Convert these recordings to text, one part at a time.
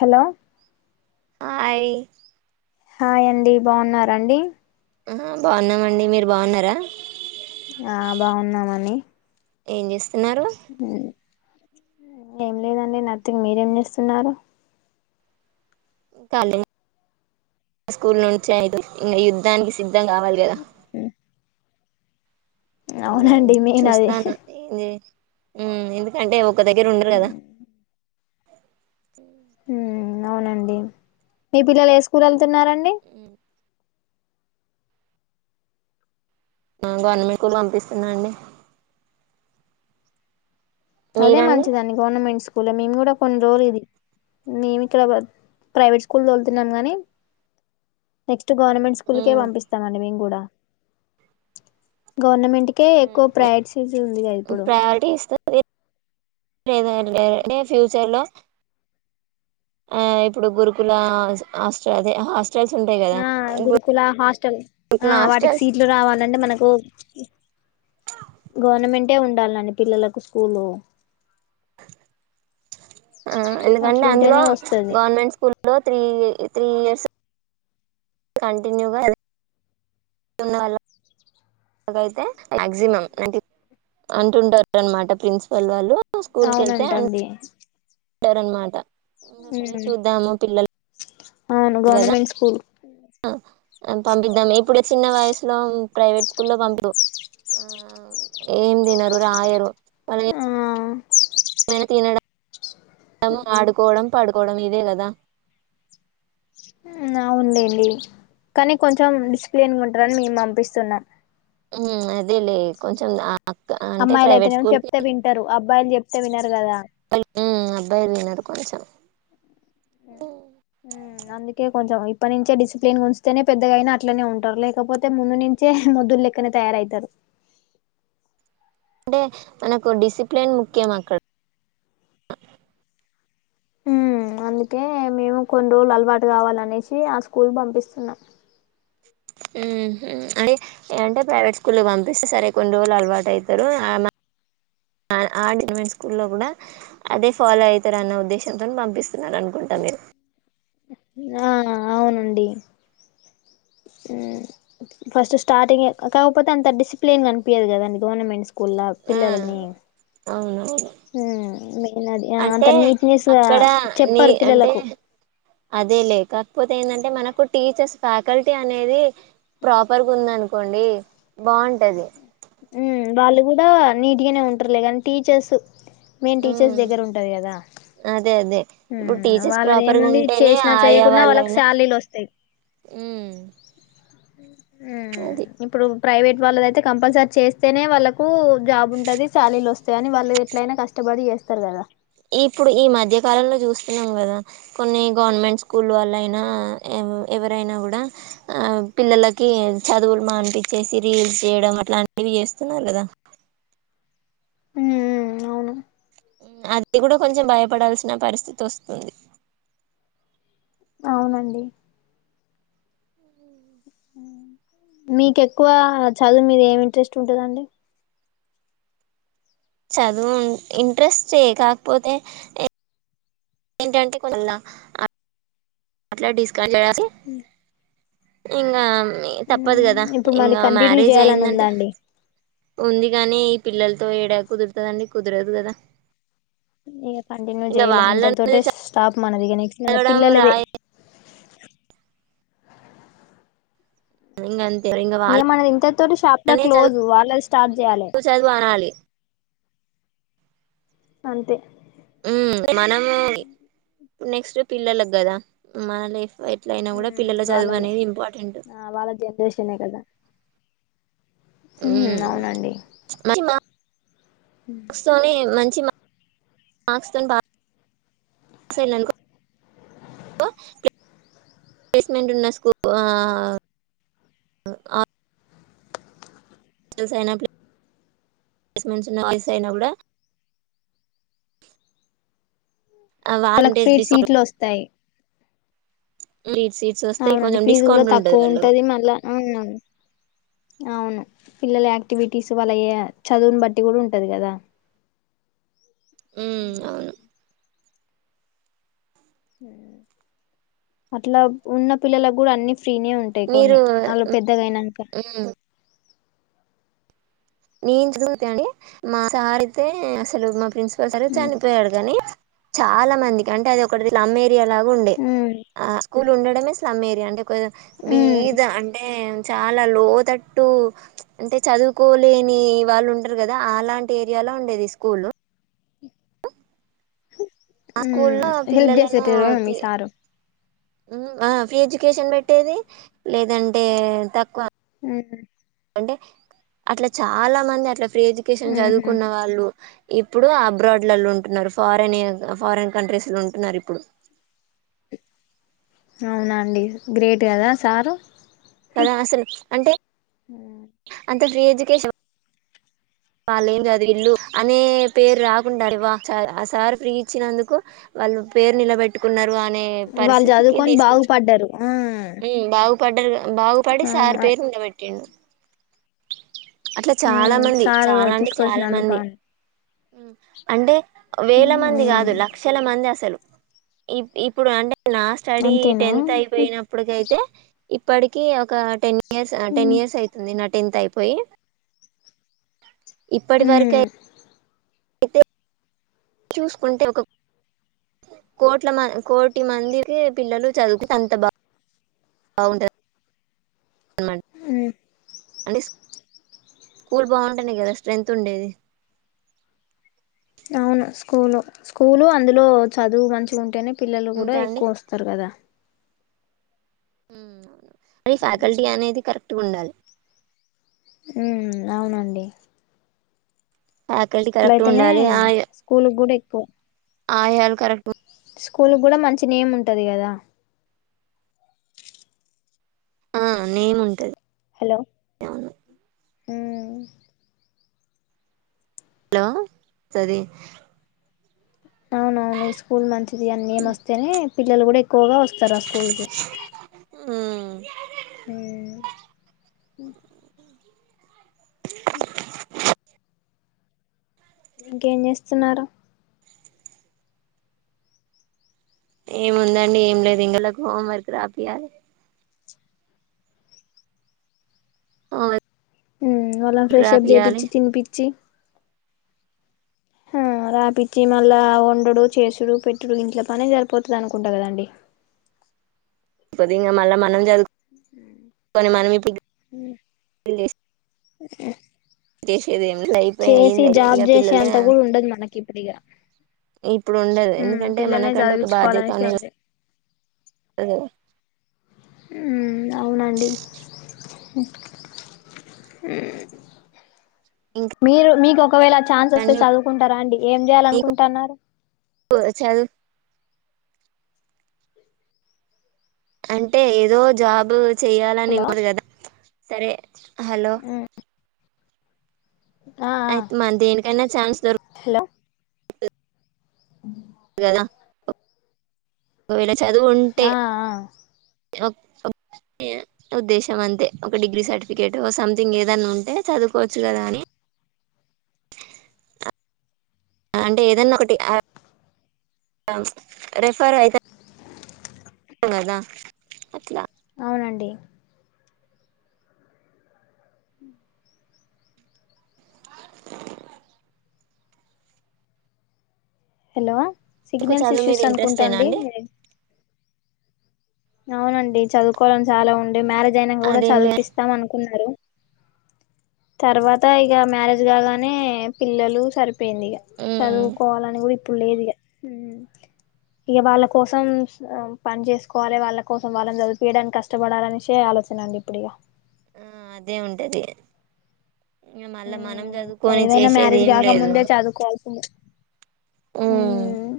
Hello ఆయి hi అండి బాగున్నరండి ఆ బాగున్నామ అండి మీరు బాగున్నారా ఆ బాగున్నామని ఏమ్ చేస్ తిన్నారు ఏం లేదండి నథిగ్ మీరేం చేస్తున్నారు ఇంకా లే స్కూల్ నుంచి యుద్ధనికి సి దం కావలికదా అవునండి మెయిన్ అది ఉమ్ ఎందుకంటే ఒక దగ్గర ఉండరు కదా ఉమ్ అవునండి మీ పిల్లలు ఏ స్కూల్ల్ ఎల్ స్తున్నారండి ఆ గవర్నమెంట్ స్కూల్ పంపిస్తున్నాండి అదే మీరండి మంచిదాన్ని గవర్నమెంట్ స్కూ ల్ మేము కూడా కొన్ని రోజులు ఇది మేము ఇక్కడ ప్రైవేట్ స్కూల్ దోలుతున్నాము గాని నెక్ గవర్నమెంట్ స్కూల్కే ఉమ్, పపిస్తామండి మేము కూడా గవర్నమెం ఇటికే ఎక్కువ ఉమ్. ప్రైడ్సీస్ ఉంది గా ఇప్పుడు లేద లేే ఫ్యూచర్ లో ఆ ఇప్పుడు గురుకుల హస్ట దే హాస్ ఆ గురుకుల హాస్టల్ గురుకుల ఆ వాటికి హాస్టల్స్ సీట్లు రావాలంటే మనకు గవర్నమెం అంటే ఉండాలని పిల్లలకు స్కూలు అ ఎందుకంటే అందులో అట్లుంటేనే వస్తది గవర్నమెంట్ స్కూల్ లో త్రీ త్రీ ఇయర్స్ కంటిన్యూగా ఉన్న వాళ్ళకైతే మక్సిమం అ అంటుంటారు అనమాట ప్రిన్సిపల్ వాళ్ళు అవునంటండి ంటారనమాట ఇంకా సరే ఉమ్ చూద్దాము పిల్లలు అవును గదా గవర్నమెంట్ స్కూల్ పంపిద్దాం ఇప్పుడు లేద్ చిన్న వయసులో ప్రైవేట్ స్కూ లో పంపా [inaudible] ఆ ఏం తినరు రాయరు. [unintelligible] ఆ ఇగ తినడం డము ఆడుకోవడం పడుకోవడం ఇదే గదా. ఊమ్ ఆ ఉండింది కానీ కొంచెం డిసిప్లిన్గా ఉంటారని మేం పంపిస్తున్నాం. ఊమ్ అద్ దే లే కొంచెం ఆ క్ అంటే ప్రైవేట్ స్కూల్కి బ్బాయిలు చెప్తే వినర్ బ్బైలు అబ్బాయిలు వినరు. కొంచెం హుమ్ హూమ్ అందుకే కొంచెం ఇప్ అప్పటి నుంచే డిసిప్లిన్ గుంచితేనే పెద్దగా అయినా అట్లనే ఉంటారు లేకపోతే ముందు నుంచే మొద్దుల్లెక్కనే తయారయితారు. అంటే మనకు డిసిప్లిన్ ముఖ్యం అక్కడ్ ఉమ్ అందుకే మేము కొన్ని రోలు అలవాటు కావాలనేసి ఆ స్కూల్ కి పంపిస్తున్నాం. ఊమ్ ఊ అంటే ఇగ అంటే ప్రైవేట్ స్కూల్లోకి పంపిస్తే సరే కొన్ని రోజులు అలవాటు అయితారు ఆ [inaudible] గవర్నమెంట్ స్కూల్లో కూడా అదే ఫాలో అయితారు అన్న ఉద్దేశంతోని పంపిస్తున్నారు అనుకుంట మీరు. ఆ అవునండి ఊమ్ ఫస్ట్ స్టార్టింగే కాకపోతే అంత డిసిప్లిన్ గనిపీయదు గదండి గవర్నమెంట్ స్కూల్లా పిల్లలని అవును హూమ్ మెయిన్ అది అంత నీట్నెస్ గా అక్కడ నీ చెప్పరు పిల్లలకు. పోతే ఏందంటే మనకు టీచర్స్ ఫ్యాకల్టీ అనేది ప్రాపర్ గుందనుకోండి. బావుంటది వాళ్ళు కూడా నీట్ గానే ఉంటారులే గానీ టీచర్స్ మెయిన్ టీచర్స్ ఉమ్ దగ్గర ఉంటది గదా, అదే అదే ఇప్పుడు హుమ్ టీచర్స్ వాళ్ళది ప్రాపర్గా ఏముంది ఉంటేనే చేసినా చేయకున్నా వాళ్ళకి శాలరీలు వస్తాయి. ఊమ్ అ ఊమ్ ఇప్పుడు ప్రైవేట్ వాళ్ళదయితే కంపల్సరీ చేస్తేనే వాళ్ళకు జాబ్ ఉంటది శాలరీలు వస్ కాని వాళ్ళు ఎట్లయినా కష్టపడి చేస్తారు గదా ఇప్పుడు ఈ మధ్య కాలంలో చూస్తున్నాం గదా, కొన్ని గవర్నమెంట్ స్కూల్ వాళ్ళ అయినా ఎవరైనా గూడా ఆ పిల్లలకి చదువులు మానిపిచ్చేసి రీల్స్ చేయడం అట్లాంటివి చేస్తున్నారు గదా. హూమ్ ఊమ్ అవును అది కూడా కొంచెం భయపడాల్సిన పరిస్థితి వస్తుంది. అవునండి మీకు ఎక్కువ చదువు మీద ఏం ఇంట్రెస్ట్ ఉంటదండి? చదువు ఇంట్రెస్టే కాకపోతే ఎ ఏంటంటే కొ [inaudible] లా ఆ అట్లా డిస్ [unintelligible] సి ఇంగ ఉ తప్పదు కదా ఇప్పుడు మళ్ళీ ఇంకా కంటిన్యూ మ్యారేజ్ చేయాలని అయిందంటే ఉందాండి ఉంది కానీ పిల్లలతో ఏడా కుదురుతదండి కుదరదు కదా ఇంక కంటిన్యూ ఇంకా చేయలే ఇంటర్ వాళ్ళని తోటే స్టాప్ మనది నెక్స్ట్ మన చదవడం పిల్లదే రాయ ఇంకా అంతే ఇంకా ఏమనది ఇంతటి తోటి చాప్టర్ వాళ్ళనే చ క్లోజ్ వాళ్ళది స్టార్ట్ చేయ్యాలి చదువు అనాలి అంతే ఉ మనము నెక్స్ట్ పిల్లలకు కదా మన లైఫ్ ఎట్ల అయినా కూడా ఉమ్ పిల్లల చదువు వాళ్ళదే అనేది ఇంపార్టెంట్ ఆ వాళ్ళ జనరేషనే కదా ఉ ఉమ్ అవునండి కా వస్తానే మంచి మంచి మార్కులు వస్తేనే బాగా పాసైన్ అనుకో ప్ల్సస్ ప్లేసెమెంట్ ప్లేసెస్ అయిన పర్మిషన్ ఉన్న వాయిస్ అయినా కూడా వాళ్ళకు వాలంటేజ్ ఫ్రీట్ డిస్కౌంట్ సీట్లు వస్తాయి లీడ్ సీట్స్ వస్తాయి అవునండి కొంచెం ఫీజు కూడా డిస్కౌంట్ తక్కువ వాళ్ళకు ఉంటది మళ్ళా అవున అవును పిల్లల యాక్టివిటీస్ వాళ్ళ చదువుని బట్టి కూడా ఉంటది కదా ఉ అవును అట్లా ఉన్న పిల్లలకు కూడా అన్ని ఫ్రీనే ఉంటాయి మీరు కొన్ని వాళ్ళు పెద్దగెనాక ఉమ్ నేను చదువుతాని మా వారు అయితే అసలు మా ప్రిన్సిపాల్ సార్ ఉమ్ చనిపోయాడు కాగాని చాలా మందికి అంటే అది ఒకటిలా అమ్మేయి అలాగ ఉండే ఉమ్ ఆ స్కూలు ఉండడమే స్లమ్ ఏరియా అంటే కొంచెం ఉమ్ బీద అంటే చాలా లోతట్టు అంటే చదువుకో లేని వాళ్ళు ఉంటారు కదా అలాంటి ఏరియాలో ఉండేది స్కూల్ ఆ స్కూల్లో హెల్ప్ పిల్లలను చేసేటోర మీ సారు ఆ ఫ్రీ ఎడ్యుకేషన్ పెట్టేది లేదంటే తక్కువ ఉ హ్మ్ అంటే అట్లా చాలా మంది అట్లా ఫ్రీ ఎడ్యుకేషన్ ఉహు చదువుకున్న వాళ్ళు ఇప్పుడు అబ్రాడ్లలో ఉంటున్నారు ఫారన్ ఫారన్ కంట్రీస్ లో ఉంటున్నారు ఇప్పుడు అవునా అండి గ్రేట్ కదా సారు కదా అసలు అంటే అంత ఫ్రీ ఎడ్యుకేషన్ వాళ్ళు ఏం చదివిలు అనీ పేరు రాకుంటారు ఆ సార్ ఫ్రీ ఇచ్చినందుకు వాళ్ళు పేరు నిలబెట్టుకున్నారు అనే వాళ్ళు పరిస్థితికి చదువుకొని బాగు పడ్డారు ఆ పడరుగా బాగుపడి అవును సార్ అ పేరు నిలబెట్టటిండు అట్లా చాలా మంది వారు చాలా అంటే తీసుకొచ్చిన చాలా మంది అందుకుని అంటే వేల మంది కాదు లక్షల మంది అసలు. ఇ ఇప్పుడు అంటే నా స్టడీ అంతేనా టెన్త్ ఉమ్ అయిపోయినప్పుటికైతే ఇప్పటికి ఒక టెన్ ఇయర్స్ టెన్ ఇయర్స్ అవుతుంది న టెన్త్ అయిపోయి ఇప్పటి వరకె ఉమ్ ఐతే చూసుకుంటే ఒక కోట్ల కోటి మందికి పిల్లలు చదువుకు అంత బాగా అవును అ ఉమ్ అంటే స్కూల్ బావుంటేనే కదా స్ట్రెంత్ ఉండేది అవును స్కూల్ స్కూలు అందులో చదువు మంచిగా ఉంటేనే పిల్లలు కూడా ఇంకా అండి ఎక్కువ వస్తారు కదా అవును మరి ఫ్యాకల్టీ అనేది కరెక్ట్గా ఉండాలి అవునండి ఫ్యాకల్టీ కరెక్ట్ ఉండాలి ఆ ప్పు ఆయళ కరెక్ట్ స్కూల్ కూడా మంచి నేమ్ ఉంటది కదా ఆ నేమ్ ఉంటది హలో అవును అ హలో సది అవు పిల్లలు కూడా ఎక్కువగా వస్తారుా ఆ స్కూల్కి హ్మ్మ్ హ్మ్మ్ హ ఇంకేం చేస్తున్నారు ఏముందండి ఏం లేదు ఇంగళ్లకు హోంవర్క్ రాపియాలి ఓ హ్మ్మ్ వాళ్ళని ఫ్రెష్అప్ చేయిపిించి తినిపిించి ఆ రాపిచ్చి మళ్ళా వండడు చేసుడు పెట్టుడు ఇంట్లో పనే సరిపోతది అనుకుంటా కదండి ది మళ్ళ మనం జాదు కొని మనం ఇ పెళ్లి చే ఈ చేసేదేం చేసి జాబ్ చేసే అంత కూడా ఉండదు మనకి ఇప్పుడిగా ఇప్పుడు ఉండదు హ్మ్మ్ ఎందుకంటే పిల్లల్నే చదివించుకోవాలనేసి ఉంది అదే హ్మ్మ్ అవునండి హ్మ్మ్ మీరు మీకు ఒకవేళ ఛాన్స్ వస్తే అండి చదువుకుంటారా అండి ఏం చేయాల మీకు అనుకుంటున్నారు చదువు అంటే ఏదో జాబు చెయాలని హలో ఇమ్మరు కదా సరే హలో ఆ ఆ అయితే మ దేనికైన్నా ఛాన్స్ దొరకు ఉ ద ఒకవేళ చదువు ఉంటే ఆ ఆ ఉద్దేశం అంతే ఒక డిగ్రీ సర్టిఫికేట్ సంథింగ్ ఏదన్నా ఉంటే చదువుకోవచ్చు కదా అని అంటే ఏదన్నా ఒకటి రెఫర్ అయిత దా అట్లా అవునండి హలో మీకు సిగ్నల్స్ చదువు మీద ఇష్యూస్ ఇంట్రెస్టేనా అనుకుంటాండి అండి అవునండి చదువుకోవడం చాలా ఉం మ్యారేజ్ అయినా కూడా అదేం లే చదివిపిస్తాం అనుకున్నారు తర్వాత ఇగ మ్యారేజ్ కాగానే పిల్లలు సరిపో యింది ఇగా ఉమ్ చదువుకోవాలని కూడా ఇప్పుడు లేదు. ఇగా ఇక వాళ్ళ కోసం పని చేసుకోవాలి. వాళ్ళ కోసం వాళ్ళని చదిపియడానికి కష్టపడాలనిసే ఆలోచన అండి ఇప్పుడు ఇగా ఆ అదే ఉంటది. మళ్ళా మనం మ్మ్ చదువుకొని ఏదైనా చేసేది ఏం లేదు. ఉమ్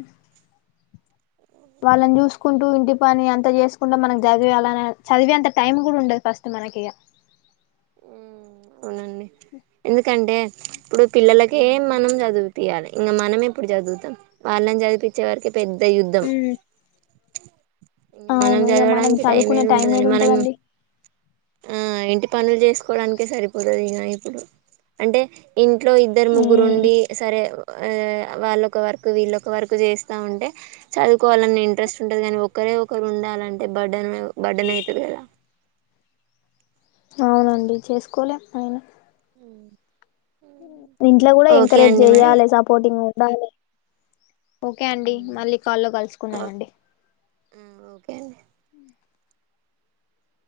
వాళ్ళని చూసుకుంటూ ఇంటి పని అంత చేసుకుంటూ మనం చదివి అలానే చదివేంత టైం కూడా ఉండదు. ఫస్ట్ మనకి ఇక ఉ అవునండి ఎందుకంటే, [inaudible] ఇప్పుడు పిల్లలకే మనం మ్మ్ చదువు పియాలి. ఇంకా మనమే ఏప్పుడు చదువుతాం వాళ్ళని చదిపించే వారకే పెద్ద యుద్ధం. ఇంగ మనం అవును ఇగా మనం చదవడానికి చదువుకునే ఏడ టైం ఏడా మనం ఉంటదండి. ఆ ఇంటి పనులు చేసుకోవడానికే సరిపోత. ఇప్పుడు అంటే ఇంట్లో ఇద్దరు మ్మ్ ముగ్గురుండి సరే వాళ్ళక్క వర్కు వీళ్ళొక వర్కు చేస్తా ఉంటే చదువు కోవాలని ఇంట్రస్ట్ ఉంటది కానీ ఒకరే ఒకరు ఉండాలంటే బర్డన్ బడ్డన్ ఐతది కదా. అవునండి చేసుకోలేము అయిన ఇంట్ల కూడా ఓకే ఎంకరేజ్ అండి మరి చెయ్యాలే సపోర్టింగ్. [inaudible] ఓకే అండి మళ్ళీ కాల్లో ఓ కలుసుకుందామండి. ఓకే అండి